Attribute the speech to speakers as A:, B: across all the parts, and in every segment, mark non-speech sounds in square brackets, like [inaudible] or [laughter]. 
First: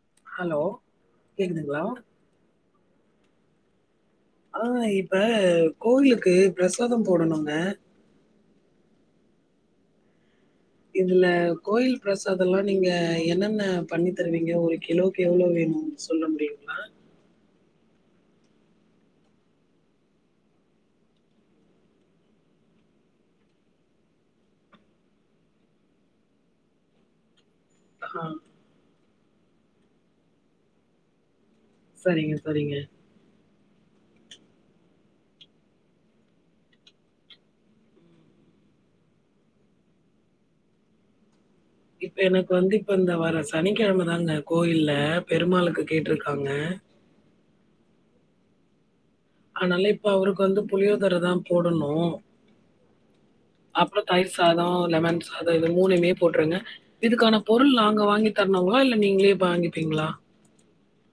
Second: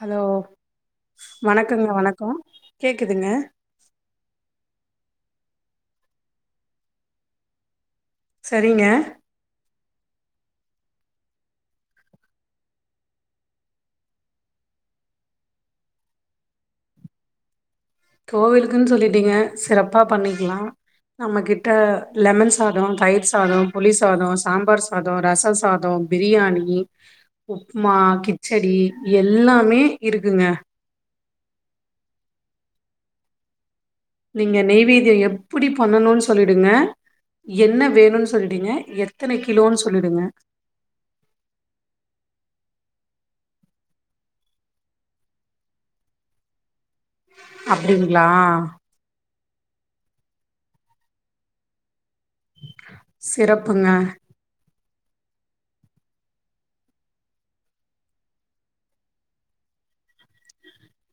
A: Hello
B: கேக்குதுங்களா?
A: வணக்கங்க வணக்கோ கேகுதுங்க
B: ஆ இப்ப கோயிலுக்கு ப்ரசாத போடணுங்க
A: சரிங்க
B: இதுல கோயில் பிரசாதலா நீங்க என்னென்ன பண்ணி தருவீங்க ஒரு கிலோக்கு எவ்ளோ வேணு சொல்ல முடியுங்ளா
A: கோவிலுக்குன் சொல்லிட்டீங்க சிறப்பா பண்ணிக்லா நம்ம கிட்ட லெமன் சாதோ தயிர் சாதோ புளி சாதோ சாம்பார் சாதோ ரச சாதோ பிரியாணி உப்மா
B: ஆ
A: கிச்சடி எல்லாமே இருக்குங்க
B: சரிங்க சரிங்க
A: நீங்க நெய்வெய்திய எப்புடி பண்ணணுனு சொல்லிடுங்க என்ன வேணுன்னு சொல்லிடுங்க எத்தன கிலோன்னு சொல்லிடுங்க
B: இப்ப எனக்கு வந்து இப்ப இந்த வர சனிக்கிழமதாங்க கோயில்ல பெருமாளுக்கு கேட்ருக்காங்க
A: அப்டிங்ளா
B: அனால இப்ப அவர்க்கு வந்து புளியோதரதா போடணூ
A: சிறப்புங்க
B: அப்றோ தயிர்சா சாத லெமன் சாத இது மூனைமே போட்ருங்க இதுக்கான பொருள் நாங்க வாங்கி தரனுங்ளா இல்ல நீங்ளே வாங்கிப்பீங்ளா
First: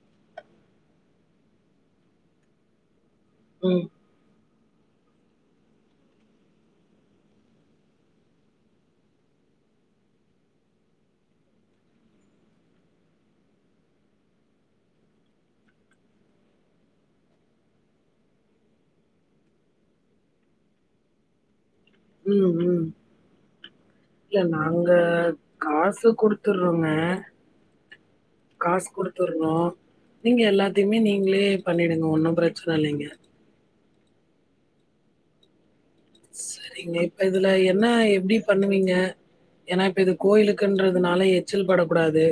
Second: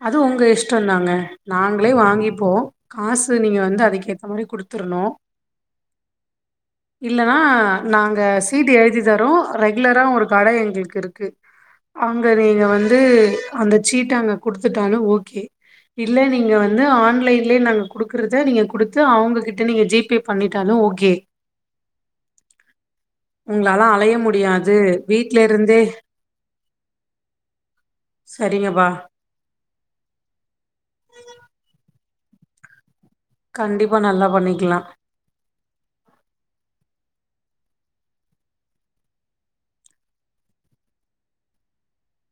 A: அது உங்க இஷ்டம்தாங்க நாங்ளே வாங்கிப்போ காசு நீங்க வந்து
B: ம்,
A: அதுக்கேத்த மாரி குடுத்துர்ணு
B: [inaudible]
A: இல்லனா நாங்க சீட்டு எழுதி தரோ ரெகுலரா ஒரு கட எங்குளுக்கு இருக்கு அங்க நீங்க வந்து அந்த சீட்ட அங்க குடுத்துட்டாங்க ஓகே இல்ல நீங்க வந்து ஆன்லைன்லயே நாங்க குடுக்கறத நீங்க குடுத்து அவுங்ககிட்ட நீங்க ஜி பே பண்ணிட்டாலும் ஓகே
B: ம் ம்
A: உங்களால அலைய
B: இல்ல
A: முடியாது
B: நாங்க
A: வீட்ல இருந்தே
B: காசு குடுத்துறோங்க
A: சரிங்கபா
B: வந்துரோ நீங்க எல்லாத்தியுமே நீங்ளே பண்ணிடுங்க ஒன்னு பிரச்சன இல்லைங்க
A: கண்டிப்பா நல்லா பண்ணிக்கலாம்
B: செரிங்க இப்ப இதுல என்ன எப்டி பண்ணுவீங்க ஏன்னா இப்ப இது கோயிலுக்குன்றதுனால எச்சில் படக்கூடாது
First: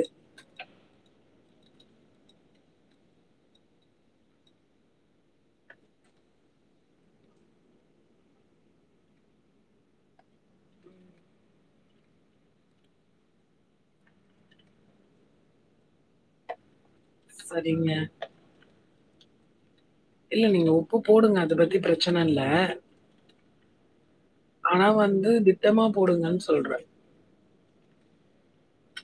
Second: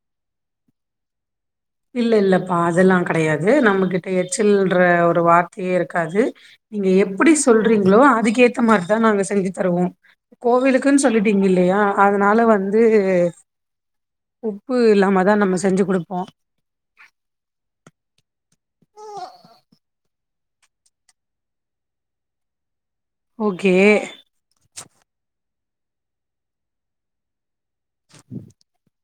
A: இல்ல இல்லப்பா அதல்லாம் கடையாது நம்மகிட்ட எச்சல்ன்ற ஒரு வார்த்தயே இருக்காது நீங்க எப்டி சொல்றீங்களோ அதுக்கேத்த மாரிதா நாங்க செஞ்சு தருவோம் கோவிலுக்குனு சொல்லிட்டீங்க இல்லயா அதனால வந்து உப்பு இல்லாம தா நம்ம செஞ்சு குடுப்போ
B: சரிங்க
A: உஹ்ஹ்
B: இல்ல நீங்க உப்பு போடுங்க அத பத்தி பிரச்சன இல்ல
A: ஓகே
B: ஆனா வந்து திட்டமா போடுங்கன் சொல்ற
A: [inaudible]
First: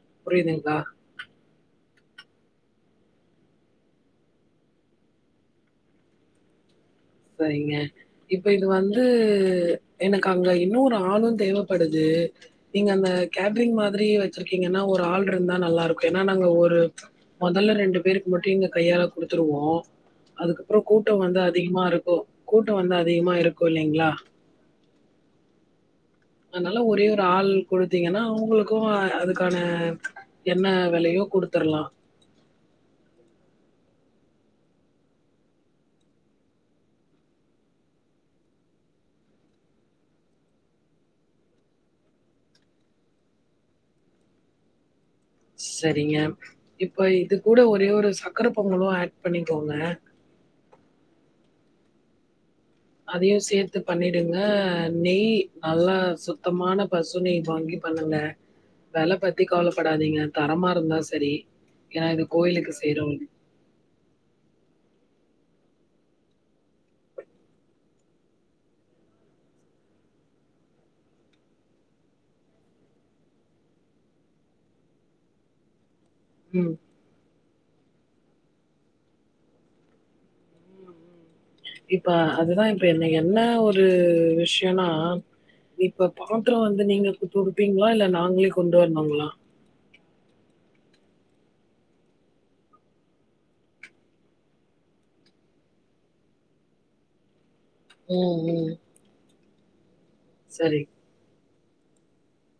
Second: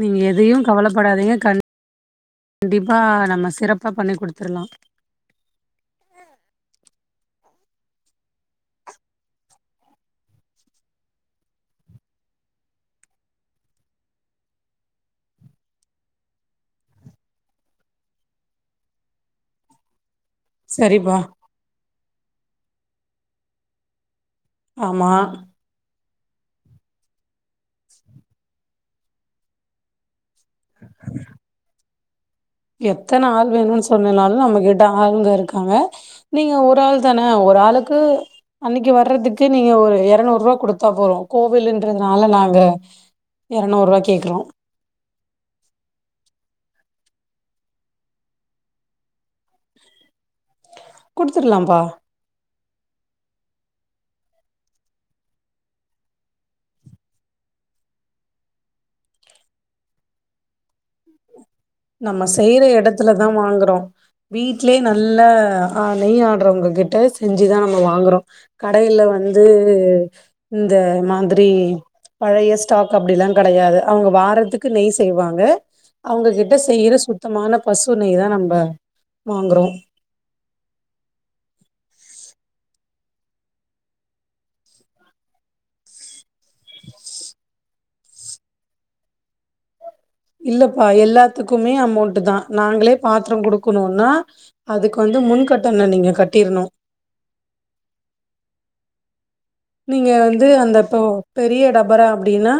A: நீங்க எதையு
B: புரியுதுங்களா
A: கவலபடாதீங்க கண்டிப்பா நம்ம சிறப்பா பண்ணி குடுத்துறலாம்
B: சரிங்க இப்ப இது வந்து எனக்கு அங்க இன்னொரு ஆளும் தேவப்படுது நீங்க அந்த கேட்ரிங் மாதிரி வச்சிருக்கீங்கன்னா ஒரு ஆள்ருந்தா நல்லாருக்கும் ஏன்னா நாங்க ஒரு மொதல்ல ரெண்டு பேருக்கு மட்டும் எங்க கையால குடுத்துருவோ அதுக்கப்பறம்
A: சரிப்பா
B: கூட்டம் வந்து அதிகமா இருக்கும் கூட்டம் வந்து அதிகமா இருக்கும் இல்லிங்களா
A: ஆமா
B: அதனால ஒரே ஒரு ஆள் குடுத்தீங்கன்னா அவுங்களுக்கும் அதுக்கான என்ன வெலையோ குடுத்துற்லாம்
A: எத்தன ஆள் வேணும்னு சொன்னாலும் நம்மகிட்ட ஆளுங்க இருக்காங்க நீங்க ஒரு ஆள் தான ஒரு ஆளுக்கு அன்னிக்கு வர்றதுக்கு நீங்க ஒரு இரநூரூவா குடுத்தா போதும் கோவில்ன்றதுனால நாங்க எறநுருவா கேக்றோம்
B: செரிங்க இப்ப இது கூட ஒரே ஒரு சக்கரபொங்கலும் ஆட் பண்ணிக்கோங்க
A: குடுத்துர்லாம்ப்பா
B: அதயும் சேத்து பண்ணிடுங்க நெய் நல்லா சுத்தமான பசு நெய் வாங்கி பண்ணுங்க வெல பத்தி கவலப்படாதீங்க தரமா இருந்தா செரி
A: நம்ம செய்ற எடத்துலதா வாங்கறோம் வீட்லயே நல்ல அ நெய் ஆடறவங்க கிட்ட செஞ்சுதா நம்ம வாங்கறோம் கடைல வந்து இந்த மாதிரி பழைய ஸ்டாக் அப்டிலாம கடையாது அவுங்க வாரத்துக்கு நெய் செய்வாங்க அவுங்க வீட்ல
B: ம்.
A: செய்யற சுத்தமான பசு நெய் தா நம்ப வாங்கறோம்
B: இப்ப அதுதா இப்ப என்ன ஒரு விஷயன்னா இப்ப பாத்ரம் வந்து நீங்க துடுப்பீங்களா இல்ல நாங்களே கொண்டு வரனுங்களா
A: இல்லப்பா எல்லாத்துக்குமே அமௌண்ட் தான் நாங்களே பாத்ரோ குடுக்கனோனா அதுக்கு வந்து முன் கட்டணோ நீங்க கட்டீறணூ
B: உம் ம்
A: நீங்க வந்து
B: சரி
A: அந்த தொ பெரிய டபெர அப்டீனா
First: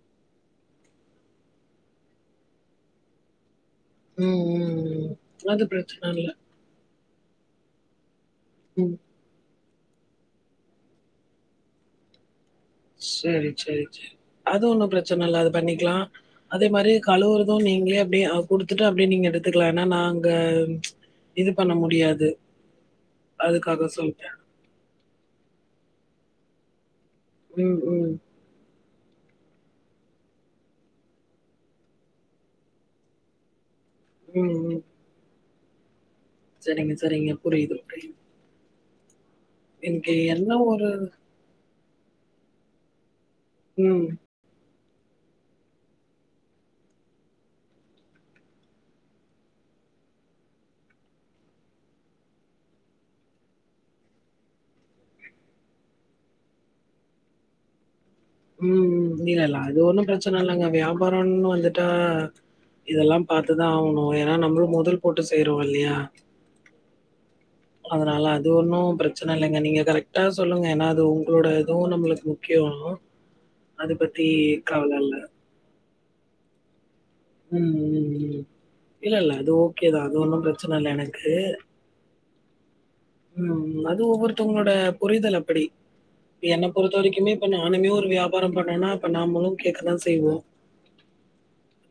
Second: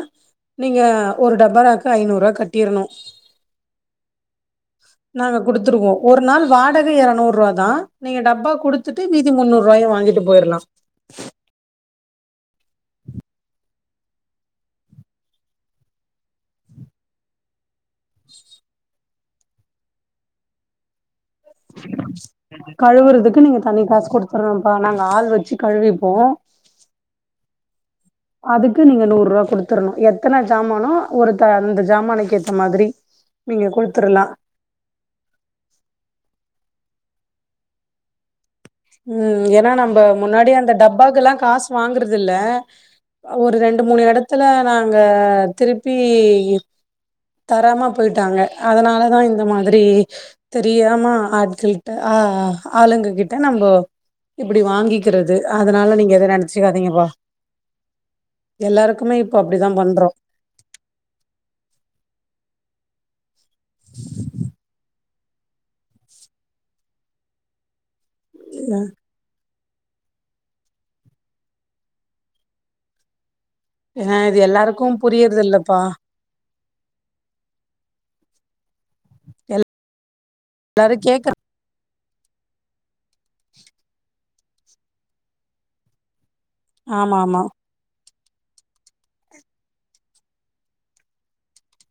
A: நீங்க ஒரு டபராக்கு ஐநூருவா கட்டிறனூ
B: ம் ம் ம்
A: நாங்க
B: அது
A: குடுத்துருவோ
B: பிரச்சன
A: ஒரு
B: இல்ல
A: நாள் வாடக எறநூற் ருவாத் தா நீங்க டப்பா
B: ம்
A: குடுத்துட்டு மீதி முன்னூற் ருவாய வாங்கிட்டு பொயிரலா
B: செரி செரி செ அது ஒன்னு பிரச்சன இல்ல அது பண்ணிக்லா அதே மாரி கழுவுரது நீங்ளே அப்டியே அ குடுத்துட்டு அப்டியே நீங்க எடுத்துக்கலா ஏனா நா அங்க
A: கழுவுறதுக்கு நீங்க தனி
B: அதுக்காக
A: காஸ்
B: சொல்ட்டே
A: குடுத்துரனும்ப்பா நாங்க ஆள் வச்சி கழுவிப்போ
B: ம் ம்
A: அதுக்கு நீங்க நூற் ருவா குடுத்துரணூ எத்தன ஜாமானோ ஒருக்க அந்த ஜாமானுக்கு ஏத்த மாதிரி நீங்க குடுத்துரலா
B: ம் ம் செரிங்க செரிங்க புரியிது
A: ம் ஏனா நம்ப
B: எனக்கு என்ன
A: முன்னாடியே அந்த
B: ஒரு
A: டப்பாக்குலா காசு வாங்குறதில்ல அ ஒரு ரெண்டு மூணு
B: ம்
A: எடத்துல நாங்க திருப்பீ தராமா பொய்ட்டாங்க அதனாலதா இந்த மாதிரி தெரியாம ஆட்கள்ட்ட ஆ ஆ ஆளுங்க கிட் ட நம்போ இப்டி வாங்கிக்கிறது அதனால நீங்க எது நெனச்சிக்காதிங்கப்பா
B: உம் இல்லல்ல
A: அப்டிதா
B: அது ஒன்னு
A: பண்றோ
B: பிரச்சன இல்லங்க வியாபாரோன் வந்துட்டா இதெல்லா பாத்துதா ஆவணூ ஏனா நம்மளூ மொதல் போட்டு செய்யறோ இல்லையா அதனால அது ஒன்னு பிர ச்சன இல்லைங்க நீங்க கரெக்டா சொல்லுங்க ஏனா அது ஒங்ளோட இதுவு நம்மளுக் முக்கியோ அது பத்தீ கவலல்ல
A: இதில்லப்பா
B: உம் ம் ம் இல்லல்ல அது ஓகேதா அது ஒன்னு பிரச்சன இல்ல
A: எல்லாரு கேக்குற
B: எனக்கூ ம் அது ஒவ்வொருத்தவங்களோட புரிதல் அப்படி என்ன பொறுத்த
A: ஆமா
B: வரைக்குமே
A: ஆமா
B: இப்ப நானுமே ஒரு வியாபாரம் பண்ணெனா இப்ப நம்மளூ கேட்கதா செய்வோ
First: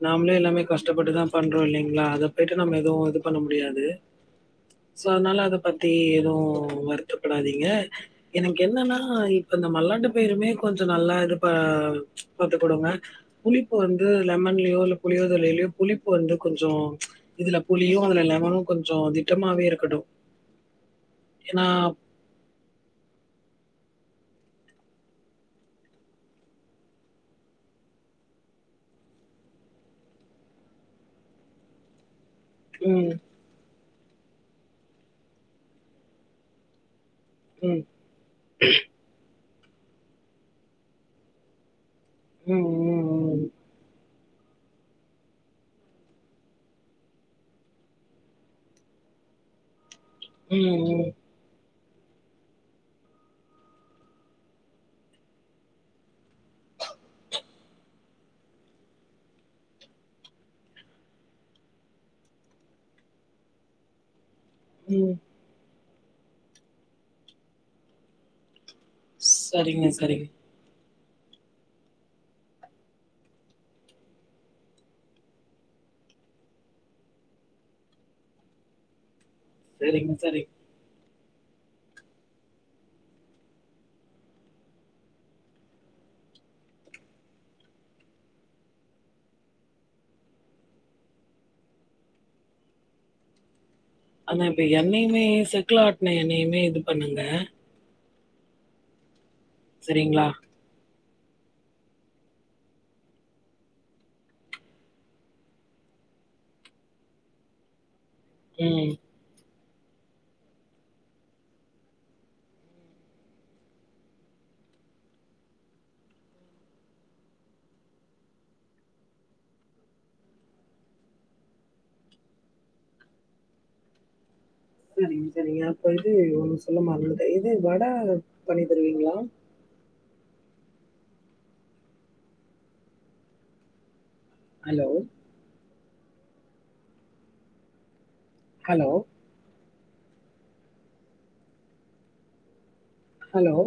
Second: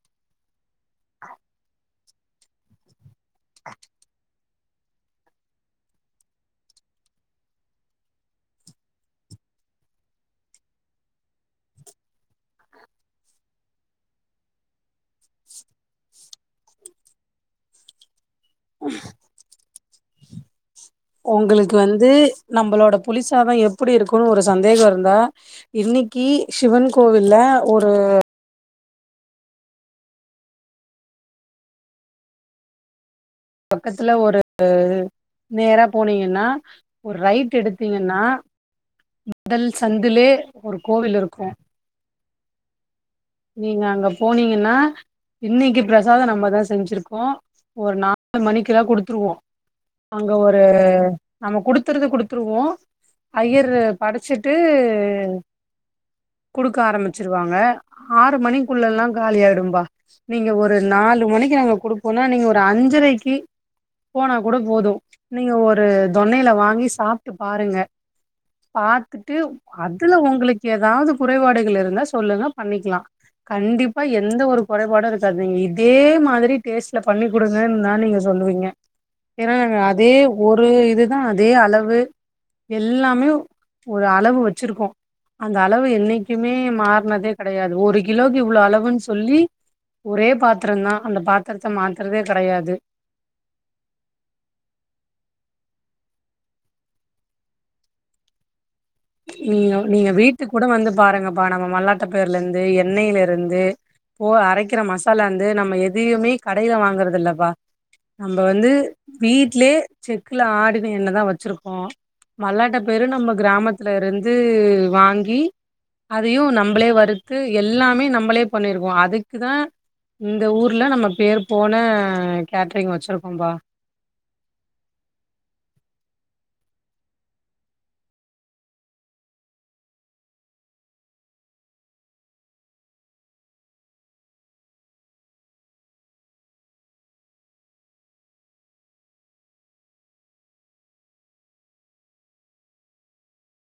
B: நாம்ளே எல்லாமே கஷ்டப்பட்டுதா பண்றோ இல்லைங்ளா அதப்பொய்ட்டு நம்ம எதுவு இது பண்ண முடியாது சோ அதனால அத பத்தி எதுவு வருத்தப்படாதீங்க எனக்கு என்னன்னா இப்ப இந்த மல்லாட்டு பயருமே கொஞ்சொ நல்லா இருப்பா போட்டுக்குடுங்க புளிப்பு வந்து லெமன் லயோ இல்ல புளியோதலைலயோ புளிப்பு வந்து கொஞ்சோ இதுல புளியு அதுல லெமனும் கொஞ்சோ தி ட்டமாவே இருக்கடூ
A: ஒங்களுக்கு வந்து நம்மளோட புளிசாதோ எப்டி இருக்கூனு ஒரு சந்தேகோ இருந்தா இன்னைக்கீ சிவன் கோவில்ல ஒரு
B: உம்
A: பக்கத்துல ஒரூ நேரா போனெங்கன்னா ஒரு ரைட்
B: ம்,
A: எடுத்திங்கன்னா முதல் சந்துலே ஒரு கோவிலிருக்கூ
B: உம் ம் ம்
A: நீங்க அங்க போனிங்கன்னா இன்னைக்கி பிரசாதோ நம்மதா செஞ்சிருக்கோ ஒரு நாலு மணிக்குல்லா குடுத்துருவோ அங்க
B: ம்,
A: ஒரூ
B: ம்,
A: நம்ம குடுத்துரத குடுத்ருவோ ஐயரு படச்சிட்டூ குடுக்க ஆரம்பிச்சிருவாங்க ஆறு மணிக்குள்ளல்லா காலி ஆயிடும்பா நீங்க ஒரு நாலு மணிக்கு நாங்க குடுப்போன்னா நீங்க ஒரு அஞ்சரைக்கி போனா கூட போது
B: ம்.
A: நீங்க ஒரு தொண்ணையில வாங்கி சாப்ட்டு பாருங்க பாத்துட்டு
B: சரிங்க,
A: அதுல
B: சரிங்க,
A: உங்களுக்கு ஏதாவது குறைபாடுகள் இருந்தா சொல்லுங்க பண்ணிக்கலா கண்டிப்பா எந்த ஒரு குறைபாடு இருக்காது இதே மாதிரி டேஸ்ட்ல பண்ணி கொடுங்கன்னு தா நீங்க சொல்லுவீங்க ஏன்னா நாங்க
B: சரிங்க,
A: அதே
B: சரிங்க.
A: ஒரு ஒரே இதுதா அதே அளவு எல்லாமே ஒரு அளவு வச்சிருக்கோ அந்த அளவு என்னைக்குமே மாறுனதே. கெடையாது ஒரு கிலோக்கு இவ்ளோ அளவுன்னு சொல்லி. ஒரே பாத்தரந்தா அந்த பாத்தரத்த மாத்துறதே கெடையாது
B: ஆனா இப்ப எண்ணையுமே செக்குல ஆட்டுன எண்ணையுமே இது பண்ணுங்க
A: நீங்க நீங்க
B: சரிங்களா?
A: வீட்டுக்கு கூட வந்து பாருங்கப்பா நம்ம மல்லாட்ட பைர்லருந்து எண்ணெயிலயிருந்து. இப்போ அரைக்கிற மசாலாயிந்து நம்ம எதையுமே கடையில வாங்கறதுயில்லப்பா நம்ப வந்து.
B: ம்.
A: வீட்லயே செக்குல ஆடின எண்ண தா வச்சிருக்கோ மல்லாட்ட பைரு நம்ம கிராமத் துல இருந்து வாங்கி. அதையும நம்பளே வறுத்து எல்லாமே நம்பளே பண்ணிருக்கோ அதுக்குதா இந்த ஊர்ல நம்ம பேர் போன கேட்ரிங் வச்சுருக்கோம்ப்பா
B: சரிங்க சரிங்க அப்ப இது ஒண்ணு சொல்ல மறந்துட்ட இது வடா பண்ணி தருவீங்களா ஹலோ ஹலோ ஹலோ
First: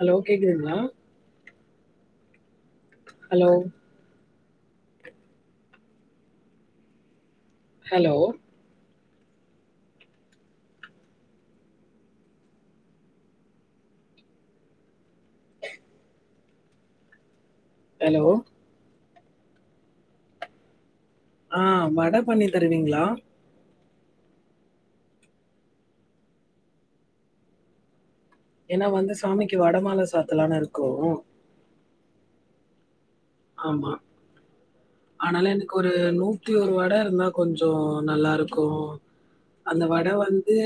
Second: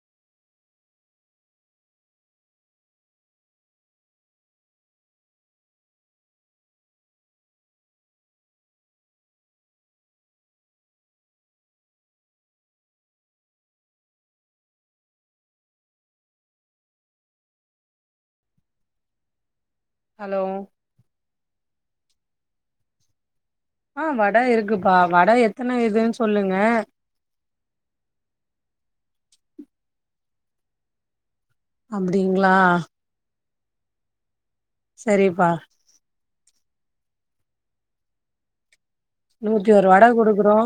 B: ஹலோ கேக்குதுங்களா ஹலோ ஹலோ ஹலோ
A: ஹலோ
B: ஆ வட பண்ணி தருவீங்களா
A: ஆ வட இருக்குப்பா வட எத்தன இதுன்னு சொல்லுங்க
B: ஏன்னா வந்து சாமிக்கு வடமால சாத்தலானு இருக்கோ
A: அப்டிங்களா
B: ஆமா ஆனால
A: சரிப்பா
B: எனக்கு ஒரு நூத்தியோரு வட இருந்தா கொஞ்சோ நல்லாருக்கு
A: நூத்தி
B: அந்த
A: ஒரு
B: வட வந்து
A: குடுக்குறோ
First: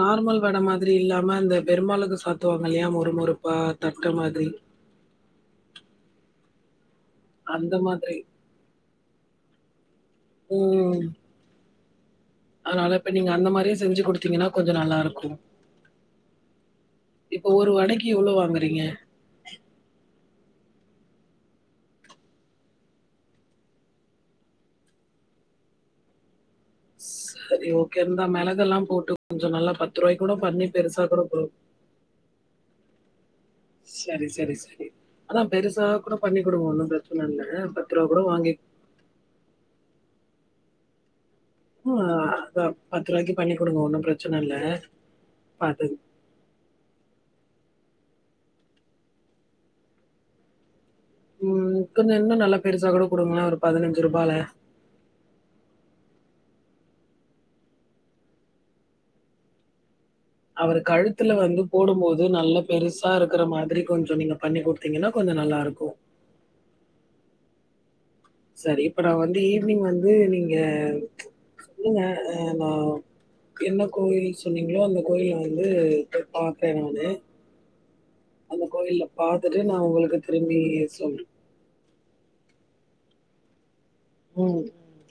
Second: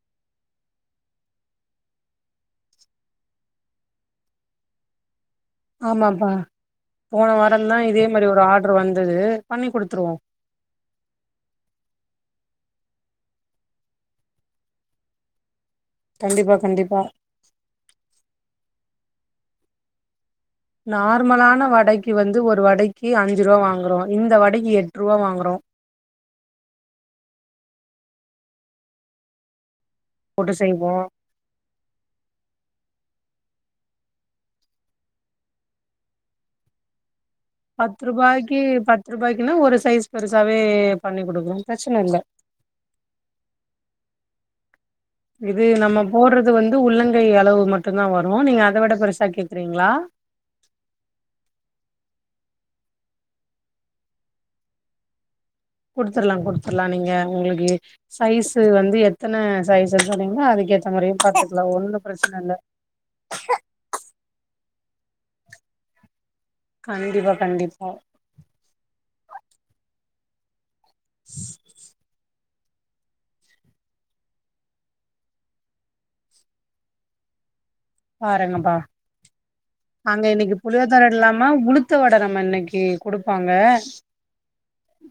B: நார்மல் வட மாதிரியில்லாம இந்த பெருமாளுக்கு சாத்துவாங்க இல்லையா மொறு மொறுப்பா தட்ட மாதிரி
A: ஆமாம்ப்பா போன
B: அந்த
A: வாரந்தா இதே
B: மாதிரி.
A: மாரி ஒரு ஆர்டரு வந்தது பண்ணி கொடுத்துருவோ
B: ம் அதனால இப்ப நீங்க அந்த மாரியே செஞ்சு கொடுத்தீங்கன்னா கொஞ்சோ நல்லாருக்கு
A: கண்டிப்பா கண்டிப்பா
B: இப்போ ஒரு வடைக்கு எவ்ளோ வாங்குறீங்க
A: நார்மலான வடைக்கு வந்து ஒரு வடைக்கு அஞ்சு ரூவா வாங்குறோ இந்த வடைக்கு எட்ரூவா வாங்குறோ
B: சரி ஓகேந்தா மெளகெல்லாம் போட்டு கொஞ்சோ நல்லா பத்து ரூவாய் கூட
A: போட்டு
B: பண்ணி
A: செய்வோ
B: பெருசாகூட குடுங் சரி சரி சரி அதா பெருசா கூட பண்ணி கொடுங்க ஒன்னும் பிரச்சன இல்ல பத்து ரூபா கூட வாங்கி
A: பத்து ரூபாய்க்குனா ஒரு சைஸ் பெருசாவே பண்ணி கொடுக்குறோ
B: உ அ பத்து ரூவாய்க்கு பண்ணி கொடுங்க ஒன்னும் பிரச்சன இல்ல
A: இது
B: பாத்து
A: நம்ம போடுறது வந்து உள்ளங்கை அளவு மட்டுந்தா வரு நீங்க அத விட பெருசா கேக்குறீங்களா
B: ம் கொஞ்ச இன்னு நல்லா பெருசா கூட கொடுங்களே ஒரு பதினஞ்சு ரூபால
A: குடுத்தர்லா குடுத்தர்லா நீங்க உங்களுக்கு சைஸு வந்து எத் எத்தன சைஸ்ன்னு சொன்னீங்கனா அதுக்கு
B: அவரு
A: ஏத்த மாரியு
B: கழுத்துல வந்து
A: பாத்துக்கலா ஒன்னு பிரச்சனயில்ல
B: கொஞ்சோ நீங்க பண்ணி குடுத்தீங்கனா கொஞ்சோ நல்லாருக்கு.
A: கண்டிப்பா கண்டிப்பா
B: சரி இப்ப நா வந்து ஈவ்னிங் வந்து நீங்க சொல்லுங்க ஹலோ என்ன கோயில் சொன்னீங்களோ அந்த கோயில வந்து பாத்தே நானு அந்த
A: பாருங்கப்பா
B: கோயில பாத்துட்டு, நா உங்களுக்கு திரும்பி சொல்றே
A: ஆ உளுத்த வட நம்ம இன்னைக்கு குடுப்பாங்க
B: ம்.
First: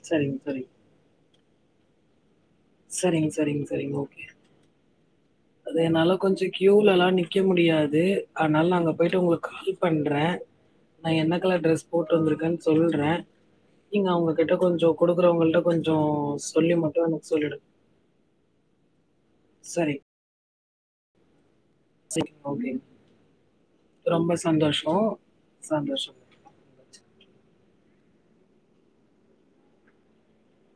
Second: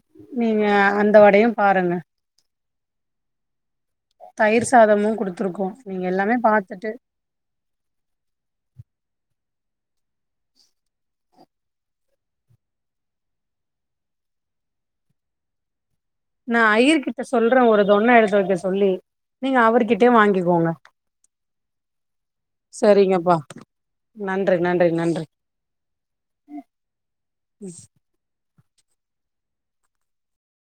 B: சரிங்க, சரிங்க.
A: நீங்க அந்த வடையு பாருங்க
B: சரிங்க சரிங்க சரிங்க ஓகே
A: தயிர் சாதமு குடுத்
B: அது என்னால கொஞ்சோ கியூலலா நிக் நிக்க முடியாது அதனால நா அங்க போயிட்டு உங்களுக்கு கால் பண்றே. நா என்ன கலர் ட்ரெஸ் போட்டு வந்திருக்கேன்னு சொல்றே. நீங்க அவங்ககிட்ட கொஞ்சோ குடுக்கறவங்கள்ட கொஞ்சோ
A: நா ஐயர் கிட்ட சொல்றே ஒரு தொண்ண எடுத்து வக்க சொல்லி நீங்க
B: சரி.
A: அவர்கிட்டேயே வாங்கிக்கோங்க
B: சரி. ஓகேங்க.
A: சரிங்கப்பா
B: ரொம்ப
A: நன்றி நன்றி
B: சந்தோஷம்.
A: நன்றி
B: சந்தோஷம்.
A: [inaudible]